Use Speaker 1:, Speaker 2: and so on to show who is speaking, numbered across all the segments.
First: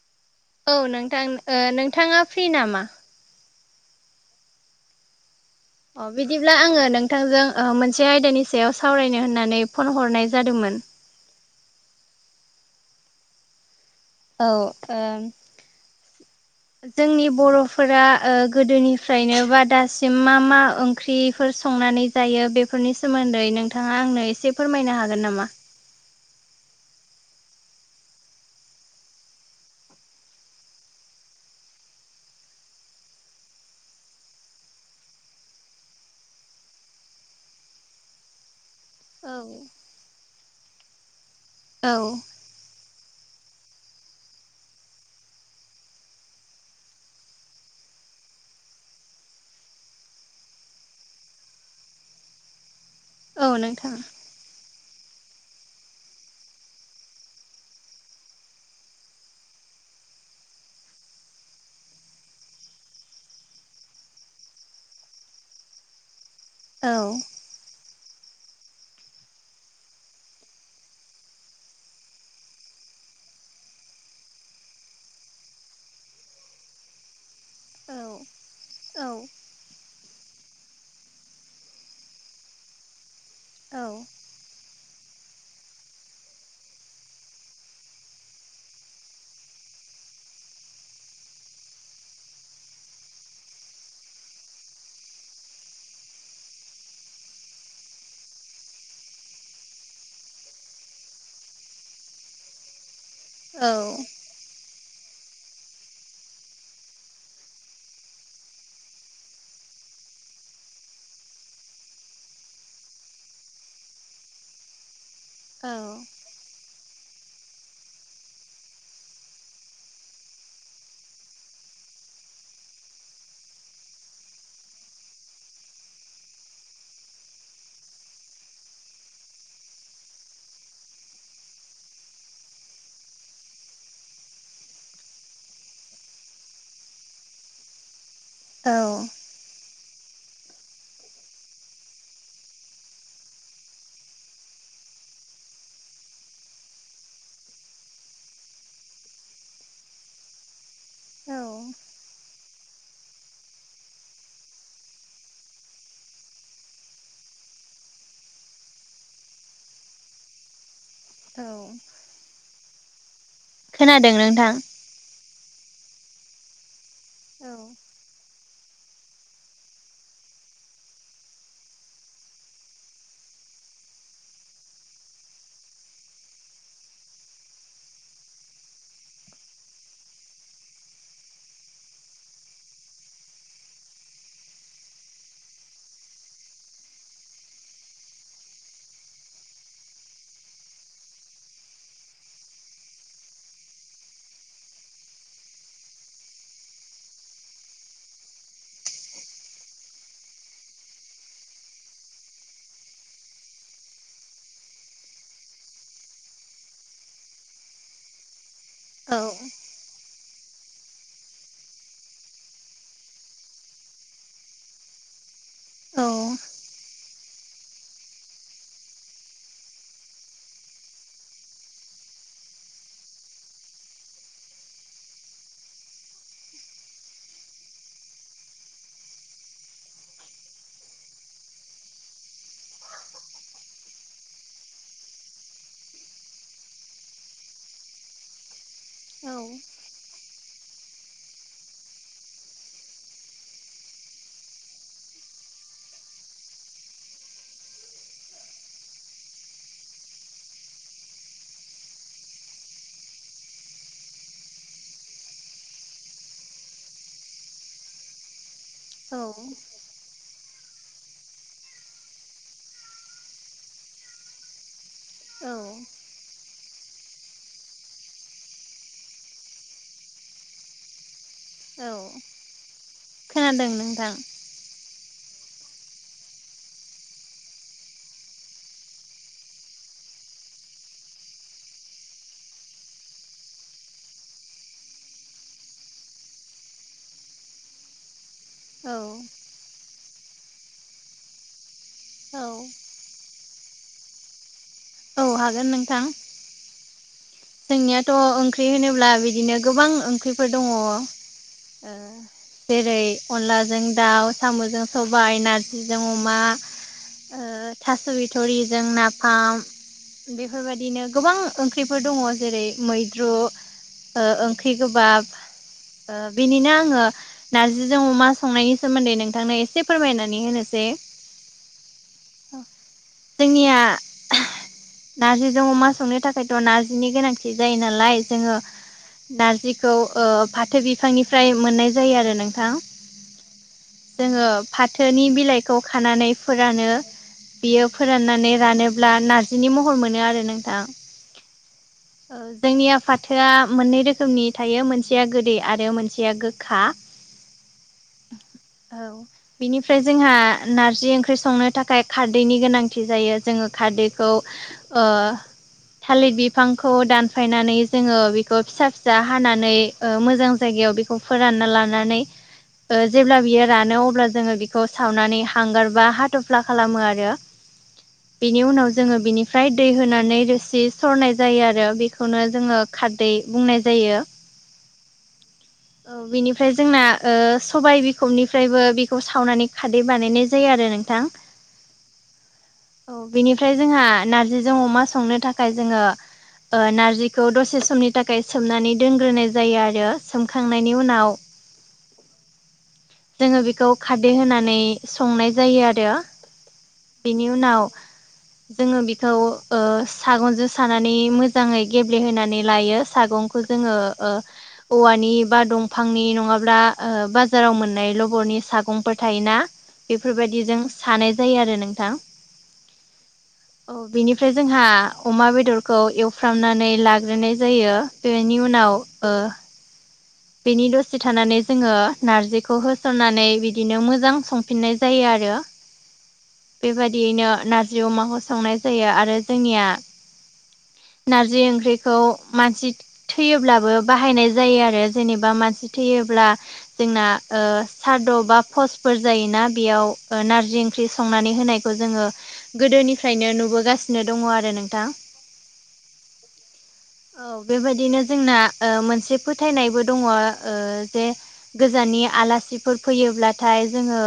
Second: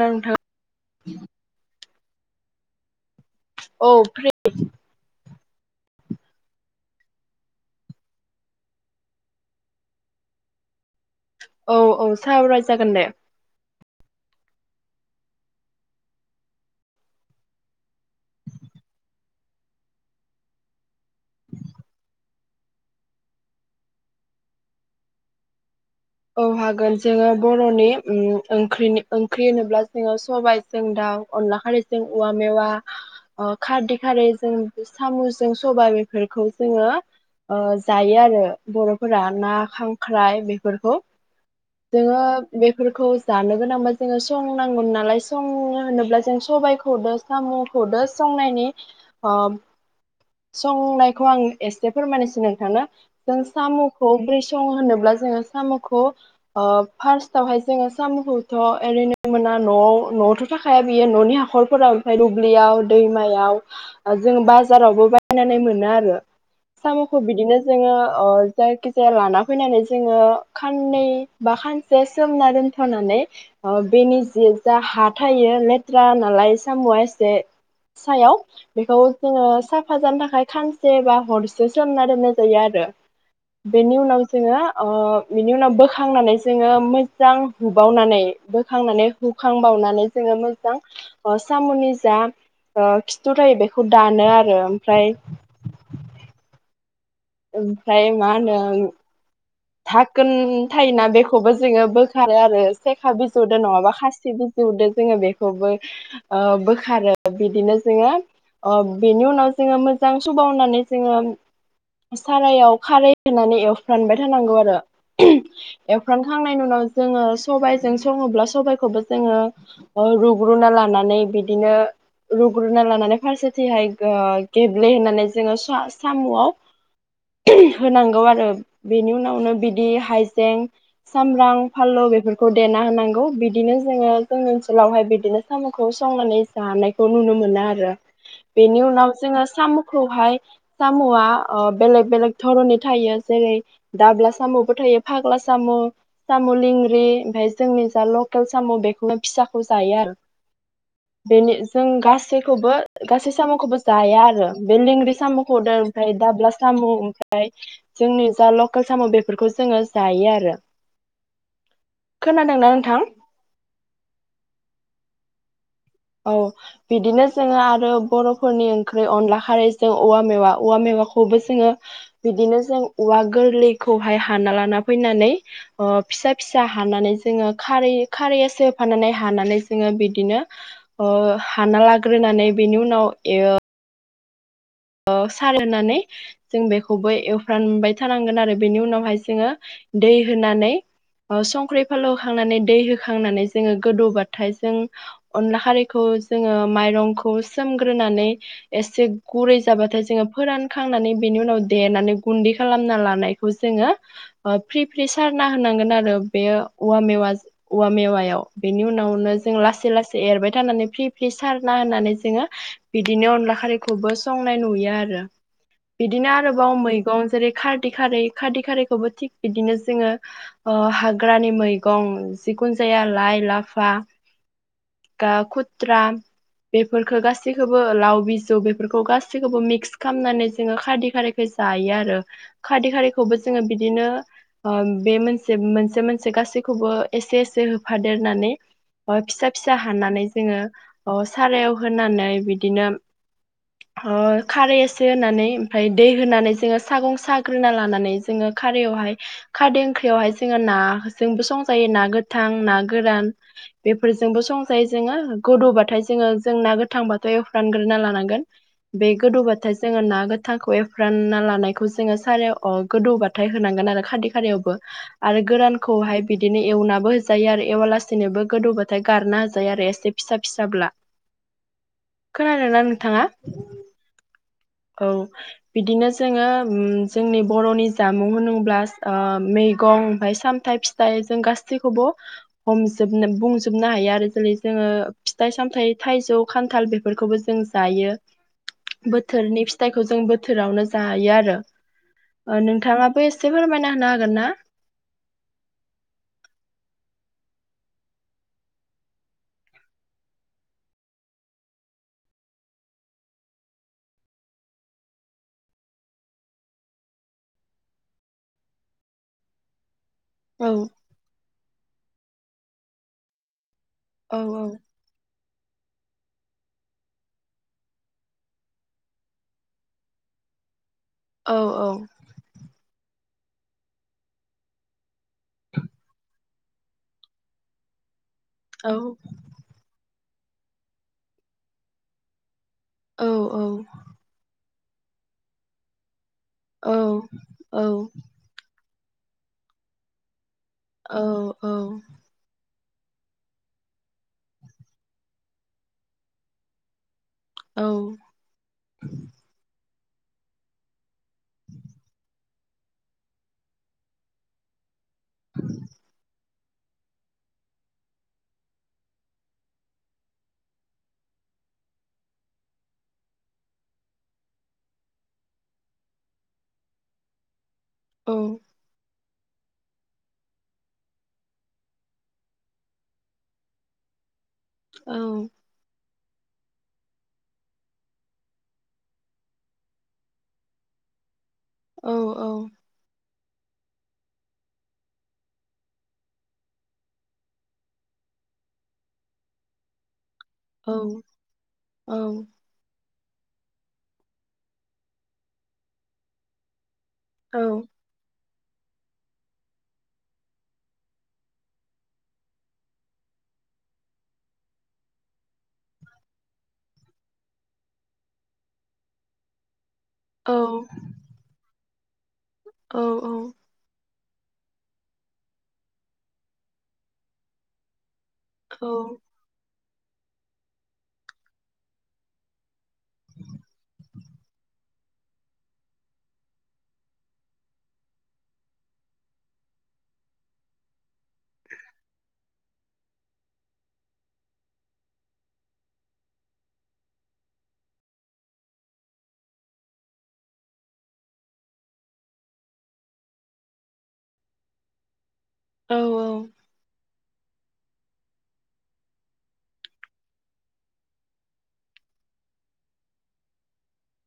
Speaker 1: नोंथाङा
Speaker 2: औ नोंथां ओ नोंथाङा फ्रि नामा?
Speaker 1: औ फ्रि।
Speaker 2: अ बिदिब्ला आङो नोंथांजों ओ मोनसे आयदानि सायाव सावरायनो होननानै फन हरनाय जादोंमोन।
Speaker 1: औ औ सावराय जागोन दे।
Speaker 2: औ ओम
Speaker 1: [inaudible]
Speaker 2: जोंनि बर'फोरा ओ गोदोनिफ्रायनो बा दासिम मा मा ओंख्रिफोर संनानै जायो बेफोरनि सोमोन्दै नोंथाङा आंनो एसे फोरमायनो हागोन नामा?
Speaker 1: औ हागोन जोङो बर'नि उम ओंख्रिनि ओंख्रि होनोब्ला जोङो सबाय जों दाउ अनला खारैजों औवा मेवा अ खारदै खारै जों सामुजों सबा बेफोरखौ जोङो ओ जायो आरो बर'फोरा
Speaker 2: औ
Speaker 1: ना खांख्राइ बेफोरखौ।
Speaker 2: औ
Speaker 1: जोङो बेफोरखौ जानो गोनांबा जोङो संनांगौ नालाय संनो होनोब्ला जों सबाइखौ सामुखौ दो संनायनि ओ संनायखौ आं एसे फोरमायनोसै नोंथां जों
Speaker 2: औ नोंथां
Speaker 1: साम'खौ ब्रै सं होनोब्ला जोङो साम'खौ ओ फार्स्टवहाय जोङो साम'खौथ' ओरैनो मोना न'आव न'आवथ' थाखाया बियो न'नि हाखरफोराव ओमफ्राय दुब्लियाव दैमायाव जों बाजारावबो बायनानै मोनो आरो
Speaker 2: औ
Speaker 1: साम'खौ बिदिनो जोङो जायखि जाया लाना फैनानै जोङो खाननै बा खानसे सोमना दोनथ'नानै अ बेनि जि जा हा थायो लेथ्रा नालाय साम'आ एसे
Speaker 2: औ
Speaker 1: सायाव बेखौ
Speaker 2: औ
Speaker 1: जोङो सा‌ फाजानो थाखाय खानसे बा हरसे सोमना दोननाय जायो आरो। बेनि उनाव जोङो ओ बिनि उनाव बोखांनानै जोङो मोजां हुबावनानै बोखांनानै हुखांबावनानै जोङो मोजां ओ साम'नि जा ओ खिथु थायो बेखौ दानो आरो ओमफाय ओमफ्राय मा होनो थागोन थायोना बेखौबो जोङो बोखारो आरो सेखा बिजौजों
Speaker 2: औ
Speaker 1: नङाबा खासि बिजौ जिदो जोङो बेखौबो बोखारो बिदिनो जोङो बेनि उनाव जोंङो मोजां सभाव होननानै जोंङो सारायाव खारै होनानै एवफ्रानबाय थानांगौ आरो एवफ्राम थांनायनि उनाव जोंङो सबायजों संङोब्ला सबायखौबो जोंङो ओ रुग्रोना लानानै बिदिनो रुग्रोना लानानै फारसेथिंहाय ओ गेब्लेहनानै जोंङो सा-सामुआव होनांगौ आरो बेनि उनावनो बिदि हाइजें सामब्राम फानलौ बेफोरखौ देना होनांगौ बिदिनो जोंङो जोंनि ओनसोलावहाय बिदिनो सामखौ संनानै जानायखौ नुनो मोनो आरो
Speaker 2: औ
Speaker 1: बेनि उनाव जोंङो सामुखौहाय सामुआ बेलेग बेलेक धरननि थायो जेरै दाब्ला सामुबो थायो फाग्ला सामु सामु लंग्रि ओमफाय जोंनि जा लकेल सामु बेखौनो फिसाखौ जायो आरो बेनो जों गासै गासैखौबो गासै सामुखौबो जाया आरो बे लेंग्रि सामुखौदो ओमफ्राय दाब्ला सामु ओमफ्राय जोंनि जा लकेल सामु बेफोरखौ जोंङो जायो आरो
Speaker 2: औ
Speaker 1: खोनादोंना नोंथां
Speaker 2: खोनादों नोंथां
Speaker 1: औ बिदिनो जोंङो
Speaker 2: औ
Speaker 1: आरो बरफोरनि ओंख्रि अनला खारैजों औवा मेवा औवा मेवाखौबो जोंङो बिदिनो जों औवा गोरलैखौहाय हानना लाना फैनानै अ फिसा फिसा हानानै जोंङो खारै खारैया इसे होफाना हानानै जोंङो बिदिनो हाना लाग्रोनानै बेनि उनाव ओ ओ सारनानै जों बेखौबो एवफ्रानबाय थानांगोन आरो बेनि उनावहाय जोंङो दै होनानै संख्रि फालाव होखांनानै दै होखांनानै जोंङो गोदौबाथाय जों अनला खारैखौ जोंङो माइरंखौ सोमग्रोनानै एसे गुरै जाबाथाय जोंङो फोरानखांनानै बेनि उनाव देनानै गुन्दै खालामना लानायखौ जोंङो फ्रि फ्रि सारना होनांगोन आरो बे औवा मेवा औवा मेवायाव बेनि उनावनो जों ला लासै लासै एरबाय थानानै फ्रि फ्रि सारना होननानै जोंङो बिदिनो अनला खारैखौबो संनाय नुयो आरो बिदिनो
Speaker 2: औ
Speaker 1: आरो बाव मैगं जेरै खारदै खारै खारदै खारैखौबो थिग बिदिनो जोंङो अ हाग्रानि मैगं जिखुन जाया लाइ लाफा गा खुथ्रा बेफोरखो गासैखौबो लाव बिजौ बेफोरखौ खौ गाैखौबो मिक्स खालामनानै जोंङो खादै खारैखौ जायो आरो खादै खारैखौबो जोंङो बिदिनो ओ बे मोनसे मोनसे मोनसे गासैखौबो एसे एसे होफादेरनानै ओ
Speaker 2: औ
Speaker 1: फिसा फिसा हानानै जोंङो सारायाव होनानै बिदिनो ओ खारै एसे होनानै ओमफ्राय दै होनानै जोंङो सागं साग्रोना लानानै जोंङो खारयावहाय खारदै ओंख्रियावहाय जोंङो नाजोंबो संजायो ना गोथां ना गोरान बेफोर जोंबो संजायो जोंङो गोदौबाथाय जोंङो जोंना गोथांबाथाय एवफानग्रोना लानांगोन बे
Speaker 2: औ
Speaker 1: गोदौ बाथाय जोंङो ना गोथांखौ एफ्रानना लानायखौ जोंङो सारायाव अ गोदौबाथाय होनांगोन आरो खारदै खाारियावबो आरो गोरानखौहाय बिदिनो एवनाबो होजायो आरो एवाला सेनोबो गोदौबाथाय गारना होजायो आरो एसे फिसा फिसाब्ला
Speaker 2: औ
Speaker 1: खोनादोंना नोंथाङा?
Speaker 2: खोनादों नोंथां
Speaker 1: औ बिदिनो जोंङो उम जोंनि बरनि जामुं होनोब्ला ओ मैगं ओमफाय सामथाइ फिथाइ दायो जों गासैखौबो हमजोबनो बुंजोबनो हायो आरो जेरै जोंङो फिथाइ सामथायाइ थाइजौ खान्थाल बेफोरखौबो जों जायो
Speaker 2: औ
Speaker 1: बोथोर नि फिथाइखौ जों बोथोरावनो जायो आरो
Speaker 2: औ
Speaker 1: नोंथाङा बे एसे फोरमायना होनो हागोन ना?
Speaker 2: औ हागोन नोंथां। जोंनियाथ' ओंख्रि होनोब्ला बिदिनो गोबां ओंख्रिफोर दङ। जेरै अनलाजों दाउ साम'जों सबाय नारजिजों अमा ओ थास' बिथ'रिजों नाफाम
Speaker 1: औ
Speaker 2: बिफोरबायदिनो गोबां ओंख्रिफोर दङ जेरै मैद्रु ओ
Speaker 1: औ
Speaker 2: ओंख्रि गोबाब ओ बेनिनो आङो नार्जिजों अमा संनायनि सोमोन्दै नोंथांनो एसे फोरमायनानै होनोसै
Speaker 1: औ औ
Speaker 2: जोंनिया [unintelligible] नारजिजों अमा संनो थाखायथ' नारजिनि गोनांथि जायो नालाय जोङो
Speaker 1: औ
Speaker 2: नारजिखौ ओ फाथो बिफांनिफ्राय मोननाय जायो आरो नोंथां।
Speaker 1: औ औ
Speaker 2: जोङो फाथोनि बिलाइखौ खानानै फोरानो
Speaker 1: औ
Speaker 2: बियो फोराननानै रानोब्ला नार्जिनि महर मोनो आरो नोंथां।
Speaker 1: औ औ
Speaker 2: ओ जोंनिया फाथोआ मोननै रोखोमनि थायो मोनसेया गोदै आरो मोनसेया गोखा
Speaker 1: औ
Speaker 2: औ बेनिफ्राय जोंहा नारजि ओंख्रि संनो थाखाय खारदैनि गोनांथि जायो जोङो खारदै खौ ओ थालिर बिब खौ दानफायनानै जोङो बिखौ फिसा फिसा हानानै मोजां जायगायाव बे खौ फोरानना लानानै ओ जेब्ला बियो रानो अब्ला जोङो बिखौ सावनानै हांगारबा हाथ'फ्ला खालामो आरो। बेनि उनाव जोङो बिनिफ्राय दै होनानै रोसि सरनाय जायो आरो बेखौनो जोङो खारदै बुंनाय जायो।
Speaker 1: औ।
Speaker 2: औ बिनिफ्राय जोंना ओ सबाइ बिखबनिफ्रायबो बेखौ सावनानै खारदै बानायनाय जायो आरो नोंथां।
Speaker 1: औ औ।
Speaker 2: औ बेनिफ्राय जोंहा नारजिजों अमा संनो थाखाय जोङो ओ नार्जिखौ दसे समनि थाखाय सोमनानै दोनग्रोनाय जायो आरो। सोमखांनायनि उनाव जोङो बेखौ खारदै होनानै संनाय जायो आरो। बेनि
Speaker 1: औ
Speaker 2: उनाव जोङो बिखौ ओ सागनजों साना नै मोजाङै गेब्लेहोनानै लायो सागंखो जोङो ओ औवानि बा दंफांनि नङाब्ला ओ बाजाराव मोननाय लबरनि सागंफोर थायोना?
Speaker 1: औ
Speaker 2: बिफोरबायदिजों सानाय जायो आरो नोंथां।
Speaker 1: औ औ
Speaker 2: औ बेनिफ्राय जोंहा अमा बेदरखौ एवफ्रामनानै लाग्रोनाय जायो। बेनि उनाव ओ बिनि दसे थानानै जोङो नारजिखौ होसननानै बिदिनो मोजां संफिननाय जायो आरो। बेबायदियैनो नारजि अमाखौ संनाय जायो आरो जोंनिया नारजि ओंख्रिखौ मानसि थैयोब्लाबो बाहायनाय जायो आरो। जेनेबा मानसि थैयोब्ला जोंना ओ सारद' बा पसफोर जायोना बेयाव ओ नारजि ख्रि संनानै होनायखौ जोङो गोदोनिफ्रायनो नुबोगासिनो दङ आरो नोंथां।
Speaker 1: औ
Speaker 2: औ बेबायदिनो जोंना ओ मोनसे फोथायनायबो दङ ओ जे गोजाननि आलासिफोर फैयोब्लाथाय जोङो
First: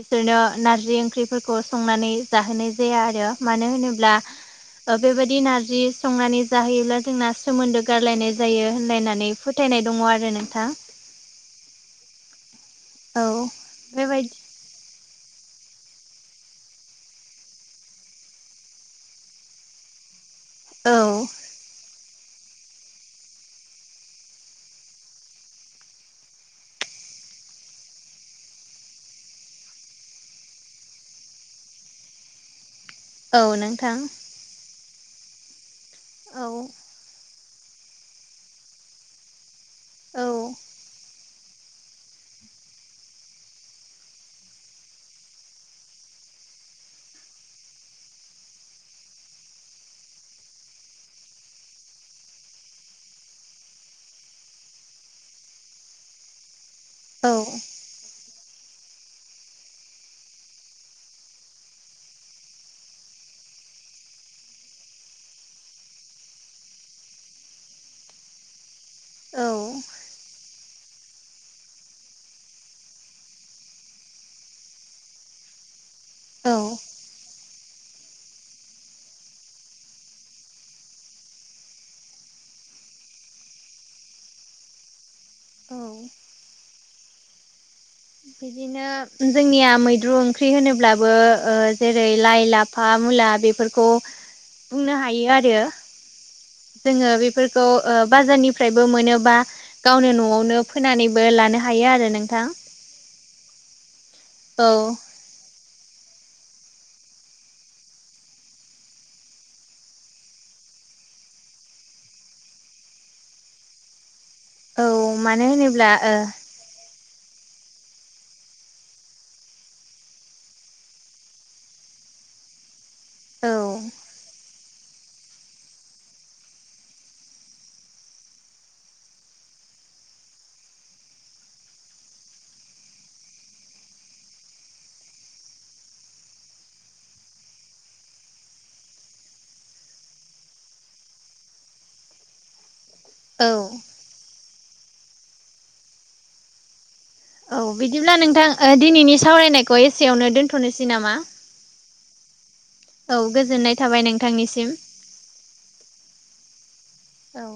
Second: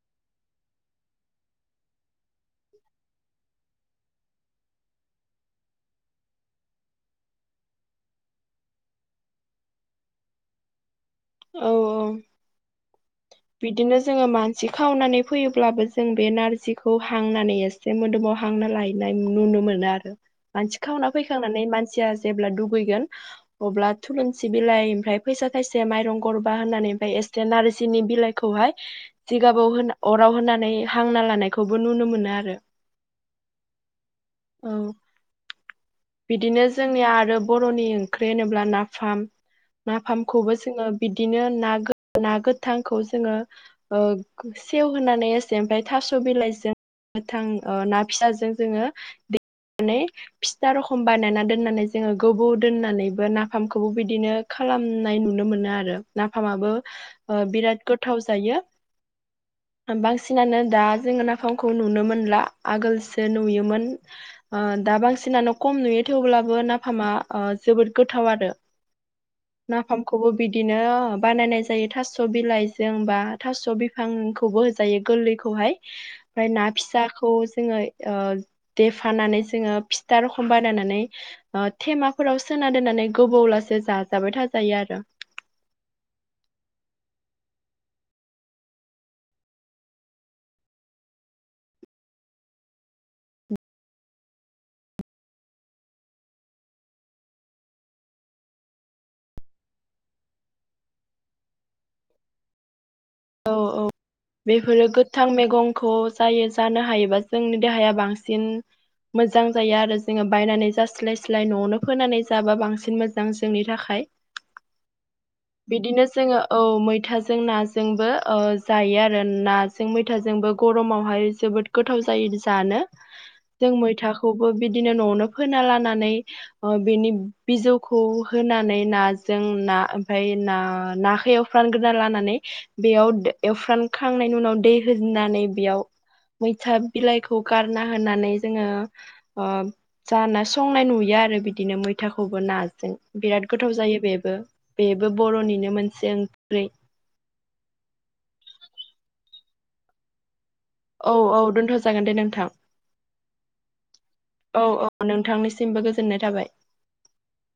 Speaker 2: बिसोरनो नारजि ओंख्रिफोरखौ संनानै जाहोनाय जाया आरो। मानो होनोब्ला बेबायदि नारजि संनानै जाहैयोब्ला जोंना सोमोन्दो गारलायनाय जायो होनलायनानै फोथायनाय दङ आरो नोंथां।
Speaker 1: औ औ।
Speaker 2: औ
Speaker 1: बिदिनो जोङो
Speaker 2: बेबायदि
Speaker 1: मान सि खावनानै फैयोब्लाबो जों बे नारजिखौ हांनानै एसे मोदोमाव हांना लाहैनाय नुनो मोनो आरो। मानसि
Speaker 2: औ
Speaker 1: खावना फैखांनानै मानसिया जेब्ला दुबैगोन अब्ला थुलुनसि बिलाइ ओमफाय पैसा थायसे मायरं गरबा होननानै ओमफाय एसे नारजिनि बिलाइखौहाय जिगाबाव होन अराव होनानै हांना लानायखौबो नुनो मोनो आरो।
Speaker 2: औ नोंथां।
Speaker 1: औ।
Speaker 2: औ
Speaker 1: बिदिनो जोंनि आरो बर'नि ख्रि होनोब्ला नाफाम,
Speaker 2: औ
Speaker 1: नाफामखौबो जोङो बिदिनो नागोथ ना गोथांखौ जोङो ओ सेव होनानै एसे ओमफाय थास' बिलाइजों गोथां ओ ना फिसाजों जोङो दे नै फिथा रखम बानायना दोननानै जोङो गोबौ दोननानैबो नाफामखौबो बिदिनो खालामनाय नुनो मोनो आरो नाफामाबो बिराद गोथाव जायो। बांसिनानो दा जोङो नाफामखौ नुनो मोनला आगोलसो नुयोमोन। ओ दा बांसिनानो खम नुयो थेवब्लाबो नाफामा ओ जोबोद गोथाव आरो।
Speaker 2: औ औ
Speaker 1: नाफामखौबो बिदि बिदिनो बानायनाय जायो थास' बिलाइजों बा थास' बिफांखौबो होजायो गोरलैखौहाय ओमफाय ना फिसाखौ जोङो ओ देफानानै जोङो फिथा रखम बानायनानै ओ थेमाफोराव सोना दोननानै गोबावलासे जाजाबाय थाजायो आरो।
Speaker 2: औ। बिदिनो जोंनिया मैद्रु ओंख्रि होनोब्लाबो ओ जेरै लाइ लाब फा मुला बेफोरखौ बुंनो हायो आरो जोङो बेफोरखौ ओ बाजारनिफ्रायबो मोनोबा गावनो न'आवनो फोनानैबो लानो हायो आरो नोंथां।
Speaker 1: औ औ
Speaker 2: औ
Speaker 1: बेफोरो गो थां मेगंखौ जायो जानो हायोबा जोंनि देहाया बांसिन मोजां जायो आरो जोङो बायनानै जास्लाय स्लाय न'आवनो फोनानै जाबा बांसिन मोजां जोंनि थाखाय
Speaker 2: मानो होनोब्ला
Speaker 1: बिदिनो
Speaker 2: ओ
Speaker 1: जोङो औ मैथाजों नाज जोंबो औ जायो आरो नाजों मैथाजोंबो गरमावहाय जोबोद गोथाव जायो जानो
Speaker 2: औ
Speaker 1: जों मैथाखौबो बिदिनो न'आवनो फोना लानानै बेनि बिजौखौ होनानै नाजों ना ओमफाय ना-नाखौ एव फ्रानग्रोना लानानै बेयावद एवफ्रानखांनायनि उनाव दै होजनानै बेयाव मैथा बिलाइखौ गारना होनानै जोङो ओ जाना संनाय नुयो आरो बिदिनो मैथाखौबो नाजों।
Speaker 2: औ
Speaker 1: बिराद गोथाव जायो बेबो, बेबो बर'निनो मोनसे ओंख्रि।
Speaker 2: औ बिदिब्ला नोंथां ओ दिनैनि सावरायनायखौ एसेयावनो दोन
Speaker 1: औ औ दोन्थ' जागोन दे नोंथां।
Speaker 2: औ गोजोननाय थाबाय
Speaker 1: औ
Speaker 2: नोंथांनिसिम
Speaker 1: औ नोंथांनिसिमबो गोजोननाय थाबाय।
Speaker 2: औ